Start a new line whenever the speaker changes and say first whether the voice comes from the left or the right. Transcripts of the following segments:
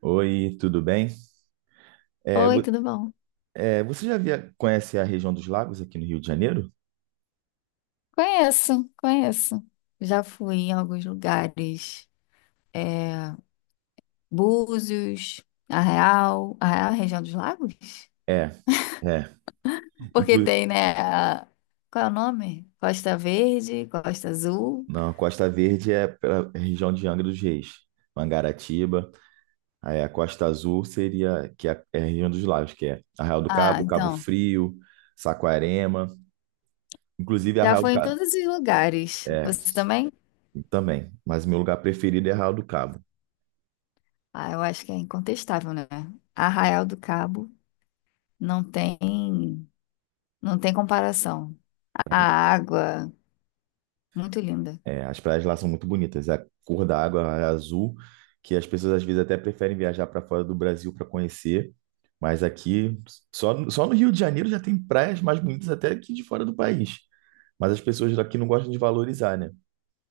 right: Oi, tudo bem? É,
left: Oi,
right: vo-
left: tudo bom?
right: você já conhece a região dos lagos aqui no Rio de Janeiro?
left: Conheço, conheço. Já fui em alguns lugares. É, Búzios, Arraial. Arraial é a região dos lagos?
right: É, é.
left: Porque
right: Inclu
left: tem, né? Qual é o nome? Costa Verde, Costa Azul.
right: Não, a Costa Verde é pela região de Angra dos Reis, Mangaratiba. Aí a Costa Azul seria que é a região dos lagos, que é Arraial do
left: Ah,
right: Cabo, Cabo
left: então.
right: Frio, Saquarema. Inclusive
left: Já
right: Arraial do
left: fui em
right: Cabo.
left: todos os lugares.
right: É,
left: Você também?
right: também. Mas meu lugar preferido é Arraial do Cabo.
left: Ah, eu acho que é incontestável, né? Arraial do Cabo não tem, não tem comparação. A água, muito linda.
right: É, as praias lá são muito bonitas. A cor da água é azul, que as pessoas às vezes até preferem viajar para fora do Brasil para conhecer. Mas aqui, só no Rio de Janeiro já tem praias mais bonitas até que de fora do país. Mas as pessoas daqui não gostam de valorizar, né?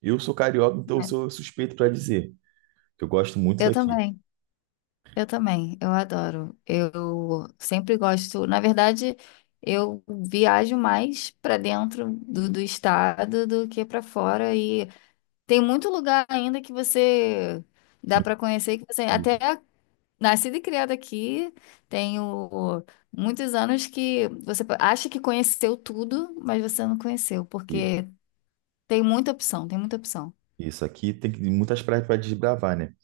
right: Eu sou carioca, então eu
left: É.
right: sou suspeito para dizer que eu gosto muito
left: Eu
right: daqui.
left: também. Eu também, eu adoro. Eu sempre gosto. Na verdade, eu viajo mais para dentro do estado do que para fora. E tem muito lugar ainda que você dá para conhecer, que você
right: E,
left: até nascida e criada aqui, tenho muitos anos que você acha que conheceu tudo, mas você não conheceu,
right: e-
left: porque tem muita opção, tem muita opção.
right: isso aqui tem muitas praias para desbravar, né?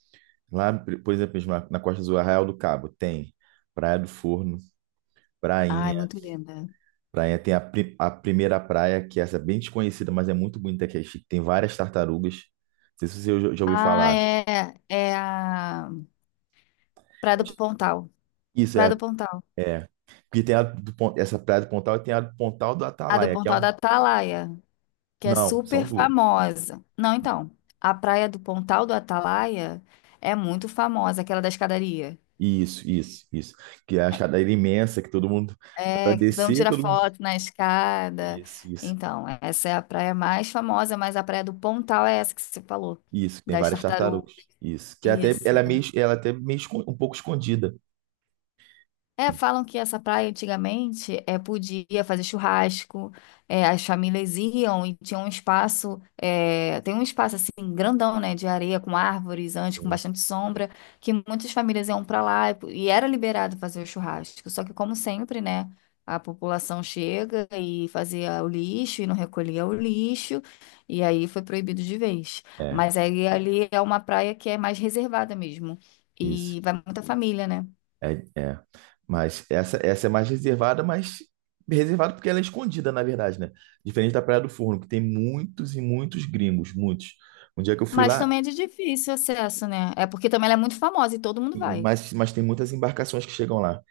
right: Lá, por exemplo, na Costa do Arraial do Cabo, tem Praia do Forno, Prainha.
left: Ai, muito linda.
right: Praia tem a, a primeira praia, que essa é bem desconhecida, mas é muito bonita, que é chique. Tem várias tartarugas. Não sei se você já ouviu
left: Ah,
right: falar.
left: é a Praia do Pontal.
right: Isso
left: Praia
right: é,
left: do Pontal.
right: é. Porque tem a do, essa praia do Pontal e tem a do Pontal do
left: A do
right: Atalaia, que é
left: Pontal
right: um.
left: da Atalaia, que é
right: Não,
left: super
right: são duas.
left: famosa. Não, então, a praia do Pontal do Atalaia é muito famosa, aquela da escadaria.
right: Isso, isso, isso. Que é a escadaria imensa, que todo mundo. Para
left: É, que não
right: descer,
left: tira
right: todo mundo.
left: foto na escada.
right: Isso, isso.
left: Então, essa é a praia mais famosa, mas a praia do Pontal é essa que você falou,
right: Isso, tem
left: das
right: várias
left: tartarugas.
right: tartarugas. Isso. Que é até
left: Isso.
right: ela é meio, ela é até um pouco escondida.
left: É, falam que essa praia antigamente podia fazer churrasco, as famílias iam e tinha um espaço, tem um espaço assim grandão, né, de areia com árvores antes, com
right: Sim.
left: bastante sombra, que muitas famílias iam para lá e era liberado fazer o churrasco. Só que como sempre, né, a população chega e fazia o lixo e não recolhia o lixo e aí foi proibido de vez.
right: É,
left: Mas aí ali é uma praia que é mais reservada mesmo
right: isso.
left: e vai muita família, né?
right: É, é. Mas essa é mais reservada, mas reservada porque ela é escondida, na verdade, né? Diferente da Praia do Forno, que tem muitos e muitos gringos, muitos. Um dia que eu fui
left: Mas
right: lá,
left: também é de difícil acesso, né? É porque também ela é muito famosa e todo mundo vai
right: mas tem muitas embarcações que chegam lá.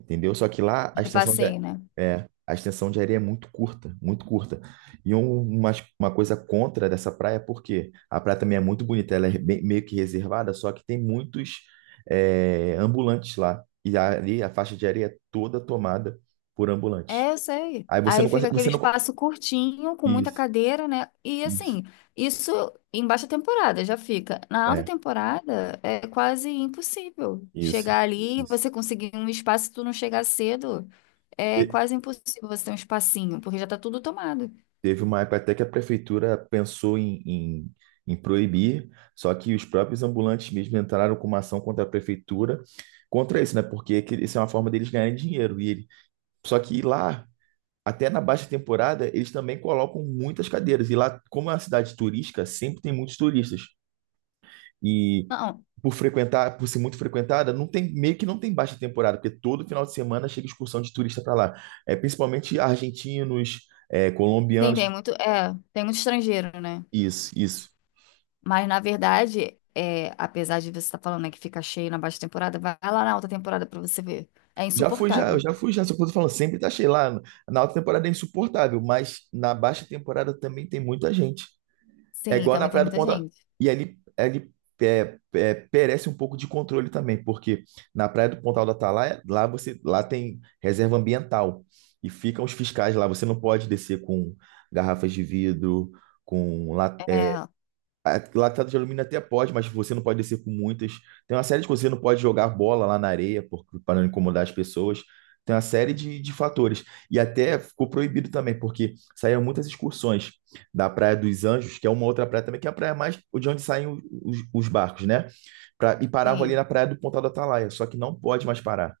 right: Entendeu? Só que lá a
left: de
right: extensão de,
left: passeio, né?
right: é, a extensão de areia é muito curta, muito curta. E um- uma, uma coisa contra dessa praia, é porque a praia também é muito bonita, ela é meio que reservada, só que tem muitos é, ambulantes lá. E ali a faixa de areia é toda tomada por ambulantes.
left: É, eu sei.
right: Aí você
left: Aí
right: não
left: fica
right: consegue,
left: aquele
right: você não, co-
left: espaço curtinho, com muita
right: isso,
left: cadeira, né? E
right: isso,
left: assim, isso em baixa temporada já fica. Na alta
right: é,
left: temporada é quase impossível
right: isso,
left: chegar ali,
right: isso.
left: você conseguir um espaço, se tu não chegar cedo, é quase impossível você ter um espacinho, porque já tá tudo tomado.
right: Teve uma época até que a prefeitura pensou em proibir, só que os próprios ambulantes mesmo entraram com uma ação contra a prefeitura, contra isso, né? Porque isso é uma forma deles ganharem dinheiro. E ele... Só que lá, até na baixa temporada, eles também colocam muitas cadeiras. E lá, como é uma cidade turística, sempre tem muitos turistas. E
left: Não,
right: por frequentar, por ser muito frequentada, não tem, meio que não tem baixa temporada, porque todo final de semana chega excursão de turista para lá. É, principalmente argentinos, é,
left: tem,
right: colombianos,
left: tem muito, é, tem muito estrangeiro, né?
right: isso, isso.
left: Mas, na verdade, apesar de você estar falando, né, que fica cheio na baixa temporada, vai lá na alta temporada pra você ver. É
right: Já fui, já, eu
left: insuportável.
right: já fui, já. Só que eu tô falando, sempre tá cheio lá. Na alta temporada é insuportável, mas na baixa temporada também tem muita gente. É
left: Sim,
right: igual na
left: também tem
right: Praia do
left: muita
right: Ponta.
left: gente.
right: E ali, ali é, é, perece um pouco de controle também, porque na Praia do Pontal da Atalaia, lá você, lá tem reserva ambiental e ficam os fiscais lá. Você não pode descer com garrafas de vidro, com la-
left: É,
right: Latada de alumínio até pode, mas você não pode descer com muitas. Tem uma série de coisas, você não pode jogar bola lá na areia porque, para não incomodar as pessoas. Tem uma série de fatores. E até ficou proibido também, porque saíram muitas excursões da Praia dos Anjos, que é uma outra praia também, que é a praia mais de onde saem os barcos, né? E paravam ali
left: sim.
right: na Praia do Pontal do Atalaia. Só que não pode mais parar,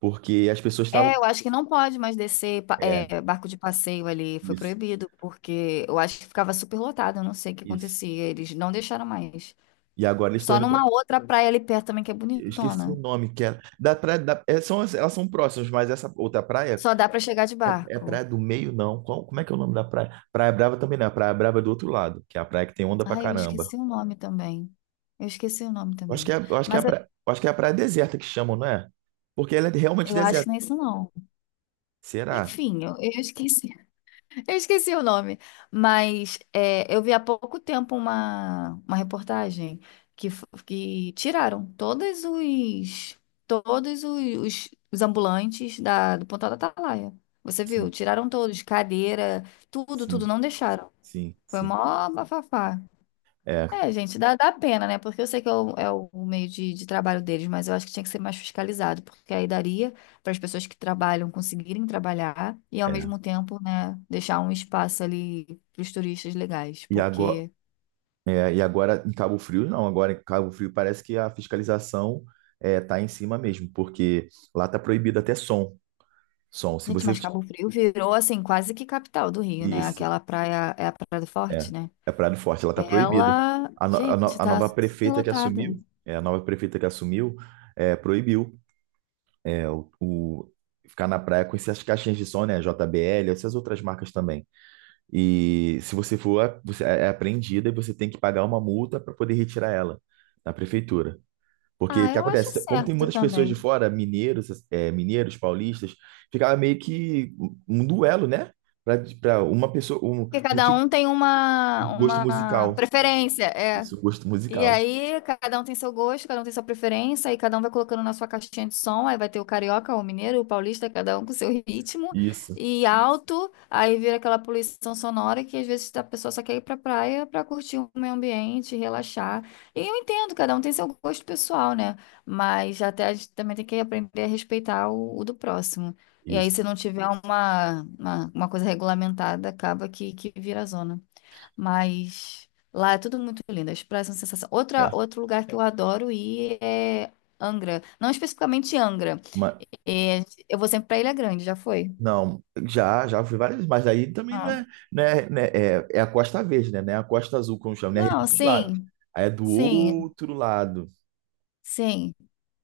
right: porque as pessoas estavam.
left: É, eu acho que não pode mais descer
right: É,
left: barco de passeio ali, foi
right: isso,
left: proibido, porque eu acho que ficava super lotado, eu não sei o que
right: isso.
left: acontecia, eles não deixaram mais.
right: E agora eles estão
left: Só
right: indo para.
left: numa outra praia ali perto também, que é
right: Eu esqueci o
left: bonitona.
right: nome, que é. Da praia, da, é, são, elas são próximas, mas essa outra praia
left: Só dá pra chegar de
right: é, é Praia
left: barco.
right: do Meio, não. Como é que é o nome da praia? Praia Brava também não. é A Praia Brava é do outro lado, que é a praia que tem onda pra
left: Ai, eu
right: caramba.
left: esqueci o nome também. Eu esqueci o nome
right: Eu acho que
left: também.
right: é, eu acho que é a
left: Mas eu,
right: praia, eu acho que é a praia deserta que chamam, não é? Porque ela é realmente
left: eu acho que
right: deserta.
left: não é isso não.
right: Será?
left: Enfim, eu esqueci, eu esqueci o nome, mas eu vi há pouco tempo uma, reportagem que tiraram todos os ambulantes da, do Pontal da Atalaia. Você viu?
right: Sim,
left: Tiraram todos, cadeira, tudo, tudo,
right: sim,
left: não deixaram.
right: sim,
left: Foi
right: sim.
left: mó bafafá.
right: É,
left: É, gente, dá pena, né? Porque eu sei que é o meio de trabalho deles, mas eu acho que tinha que ser mais fiscalizado, porque aí daria para as pessoas que trabalham conseguirem trabalhar e, ao
right: é.
left: mesmo tempo, né, deixar um espaço ali para os turistas legais.
right: E agora,
left: Porque,
right: é, e agora em Cabo Frio, não. Agora em Cabo Frio parece que a fiscalização é, tá em cima mesmo, porque lá tá proibido até som. Som. Se
left: gente,
right: você.
left: mas Cabo Frio virou, assim, quase que capital do Rio, né?
right: Isso.
left: Aquela praia, é a Praia do
right: É,
left: Forte, né?
right: é Praia do Forte, ela está proibida.
left: Ela,
right: A, no- a no-
left: gente,
right: a
left: tá
right: nova
left: super
right: prefeita que
left: lotada.
right: assumiu, é, a nova prefeita que assumiu, é, proibiu é, ficar na praia com essas caixinhas de som, né, JBL, essas outras marcas também. E se você for, você é apreendida e você tem que pagar uma multa para poder retirar ela da prefeitura. Porque o
left: Ah,
right: que
left: eu acho
right: acontece? Como tem
left: certo
right: muitas pessoas de
left: também.
right: fora, mineiros, é, mineiros, paulistas, ficava meio que um duelo, né? Para uma pessoa, um,
left: Porque
right: um
left: cada
right: tipo
left: um tem
right: de
left: uma,
right: gosto
left: uma
right: musical.
left: preferência, é.
right: Isso, gosto
left: E
right: musical.
left: aí, cada um tem seu gosto, cada um tem sua preferência, e cada um vai colocando na sua caixinha de som. Aí vai ter o carioca, o mineiro, o paulista, cada um com seu ritmo
right: Isso,
left: e alto. Aí vira aquela poluição sonora que às vezes a pessoa só quer ir pra praia pra curtir o meio ambiente, relaxar. E eu entendo, cada um tem seu gosto pessoal, né? Mas até a gente também tem que aprender a respeitar o do próximo. E aí,
right: isso.
left: se não tiver uma coisa regulamentada, acaba que vira zona. Mas lá é tudo muito lindo, as praias são sensação. Outra,
right: É.
left: outro lugar que eu adoro ir é Angra. Não especificamente Angra.
right: Mas,
left: É, eu vou sempre pra Ilha Grande, já foi?
right: não, já, já fui várias vezes, mas aí também não
left: Ah.
right: é, não é, né, é, é a Costa Verde, né? Não é a Costa Azul, como chama, né? É a região
left: Não,
right: dos lagos.
left: sim,
right: Aí é do
left: sim,
right: outro lado.
left: sim.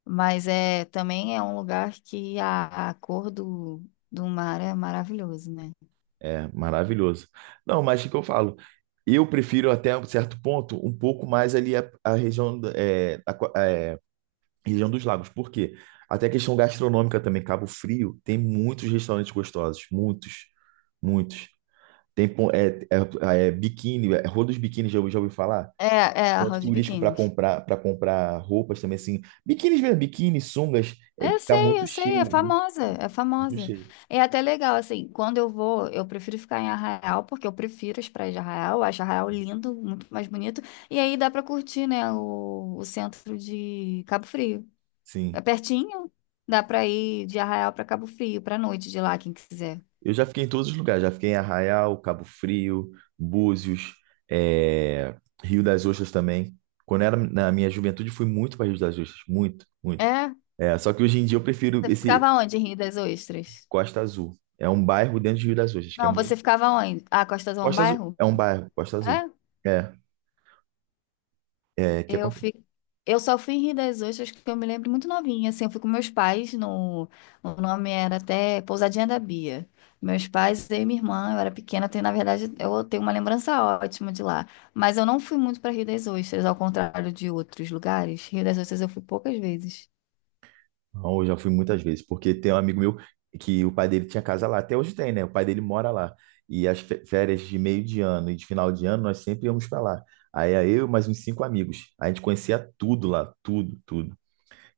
left: Mas é também é um lugar que a cor do mar é maravilhoso, né?
right: É, maravilhoso. Não, mas o que eu falo? Eu prefiro até um certo ponto um pouco mais ali a região, é, a, é, região dos lagos. Por quê? Até a questão gastronômica também. Cabo Frio tem muitos restaurantes gostosos. Muitos, muitos. Tem é, é, é, biquíni, é, Rua dos Biquínis, já, já ouvi falar?
left: É a
right: Ponto
left: Roda de
right: turístico
left: Biquíni.
right: para comprar roupas também, assim. Biquínis mesmo, biquíni, sungas, é, tá
left: Eu
right: muito
left: sei,
right: cheio,
left: é
right: muito,
left: famosa,
right: cheio,
left: é
right: muito
left: famosa.
right: cheio.
left: É até legal, assim, quando eu vou, eu prefiro ficar em Arraial, porque eu prefiro as praias de Arraial, eu acho Arraial lindo, muito mais bonito, e aí dá pra curtir, né, o centro de Cabo Frio.
right: Sim.
left: É pertinho, dá pra ir de Arraial pra Cabo Frio, pra noite de lá, quem quiser.
right: Eu já fiquei em todos os lugares, já fiquei em Arraial, Cabo Frio, Búzios, é, Rio das Ostras também. Quando eu era na minha juventude, fui muito para Rio das Ostras, muito, muito.
left: É?
right: É, só que hoje em dia eu prefiro
left: Você
right: esse
left: ficava onde, em Rio das Ostras?
right: Costa Azul. É um bairro dentro de Rio das Ostras, que é
left: Não,
right: muito.
left: você ficava onde? Ah, Costa Azul é um
right: Costa Azul
left: bairro?
right: é um bairro, Costa Azul.
left: É?
right: É. É que
left: Eu
right: acontece.
left: fico... eu só fui em Rio das Ostras que eu me lembro muito novinha, assim, eu fui com meus pais no... O nome era até Pousadinha da Bia. Meus pais, eu e minha irmã, eu era pequena, eu tenho, na verdade, eu tenho uma lembrança ótima de lá. Mas eu não fui muito para Rio das Ostras, ao contrário de outros lugares. Rio das Ostras eu fui poucas vezes.
right: Não, eu já fui muitas vezes, porque tem um amigo meu que o pai dele tinha casa lá, até hoje tem, né? O pai dele mora lá. E as férias de meio de ano e de final de ano, nós sempre íamos para lá. Aí era eu e mais uns cinco amigos. A gente conhecia tudo lá, tudo, tudo.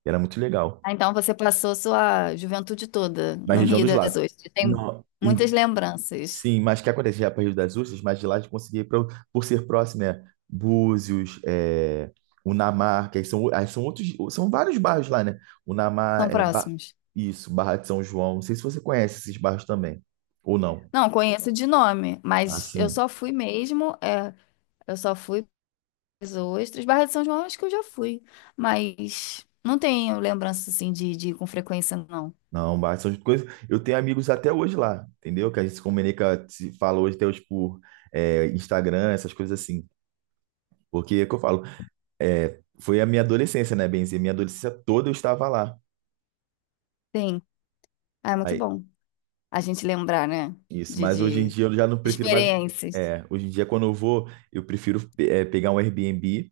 right: E era muito legal.
left: Ah, então você passou sua juventude toda
right: Na
left: no
right: região
left: Rio
right: dos
left: das
right: lagos.
left: Ostras. Tem
right: Não,
left: muitas lembranças.
right: sim, mas o que acontece? Já para Rio das Ostras, mas de lá a gente conseguia ir pra, por ser próximo, né? Búzios, é, Unamar, que aí são outros, são vários bairros lá, né?
left: São
right: Unamar, é,
left: próximos.
right: isso, Barra de São João. Não sei se você conhece esses bairros também, ou não.
left: Não, conheço de nome, mas eu
right: Assim,
left: só fui mesmo, é, eu só fui Ostras, Barra de São João acho que eu já fui, mas não tenho lembrança assim de ir com frequência, não.
right: não, Barra de São João. Eu tenho amigos até hoje lá, entendeu? Que a gente se comunica, se fala hoje até hoje por é, Instagram, essas coisas assim. Porque é o que eu falo, é, foi a minha adolescência, né, Benzi? Minha adolescência toda eu estava lá.
left: Sim, ah, é muito bom a gente lembrar, né?
right: Isso,
left: De,
right: mas hoje em
left: de
right: dia eu já não prefiro mais.
left: experiências.
right: É, hoje em dia, quando eu vou, eu prefiro é, pegar um Airbnb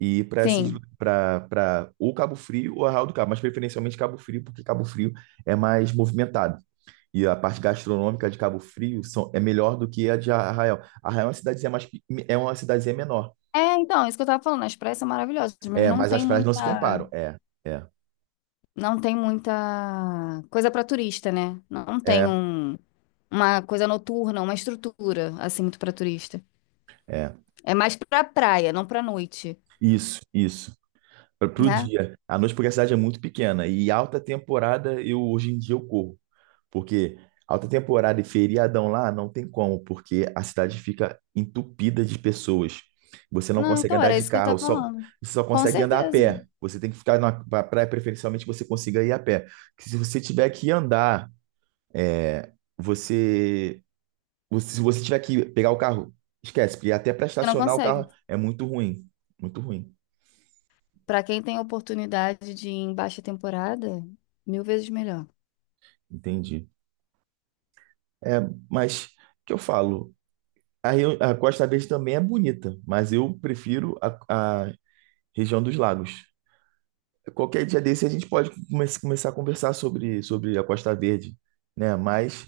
right: e ir para esses
left: Sim.
right: para ou Cabo Frio ou Arraial do Cabo, mas preferencialmente Cabo Frio, porque Cabo Frio é mais movimentado. E a parte gastronômica de Cabo Frio são, é melhor do que a de Arraial. Arraial é uma cidadezinha mais, é uma cidadezinha menor.
left: É, então, isso que eu tava falando, as praias são maravilhosas, mas
right: É,
left: não
right: mas as
left: tem
right: praias não se
left: muita,
right: comparam. É, é,
left: não tem muita coisa para turista, né? Não tem
right: é,
left: um, uma coisa noturna, uma estrutura assim muito para turista.
right: é.
left: É mais para praia, não para noite,
right: Isso, isso. Para o
left: né?
right: dia. À noite, porque a cidade é muito pequena. E alta temporada, eu hoje em dia eu corro. Porque alta temporada e feriadão lá não tem como, porque a cidade fica entupida de pessoas. Você não
left: Não,
right: consegue
left: então
right: andar
left: era
right: de
left: isso que eu
right: carro,
left: tava
right: só,
left: falando.
right: você só
left: Com
right: consegue andar a
left: certeza.
right: pé. Você tem que ficar na praia, preferencialmente que você consiga ir a pé. Porque se você tiver que andar, é, se você tiver que pegar o carro, esquece, porque até para
left: Você não
right: estacionar o
left: consegue.
right: carro é muito ruim. Muito ruim.
left: Pra quem tem oportunidade de ir em baixa temporada, mil vezes melhor.
right: Entendi. É, mas o que eu falo? A, a Costa Verde também é bonita, mas eu prefiro a região dos lagos. Qualquer dia desse a gente pode começar a conversar sobre, sobre a Costa Verde, né? Mas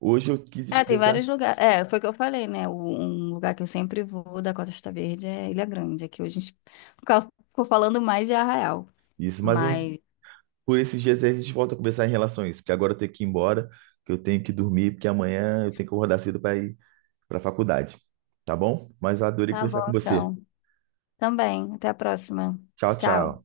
right: hoje eu quis
left: É, tem
right: expressar
left: vários lugares. É, foi o que eu falei, né? Um lugar que eu sempre vou da Costa Verde é Ilha Grande. Aqui hoje a gente fica- ficou falando mais de Arraial.
right: isso. Mas um,
left: Mas
right: por esses dias aí a gente volta a conversar em relação a isso, porque agora eu tenho que ir embora, que eu tenho que dormir, porque amanhã eu tenho que acordar cedo para ir para a faculdade. Tá bom? Mas adorei
left: tá bom,
right: conversar com você.
left: então. Também. Até a próxima.
right: Tchau,
left: Tchau.
right: tchau.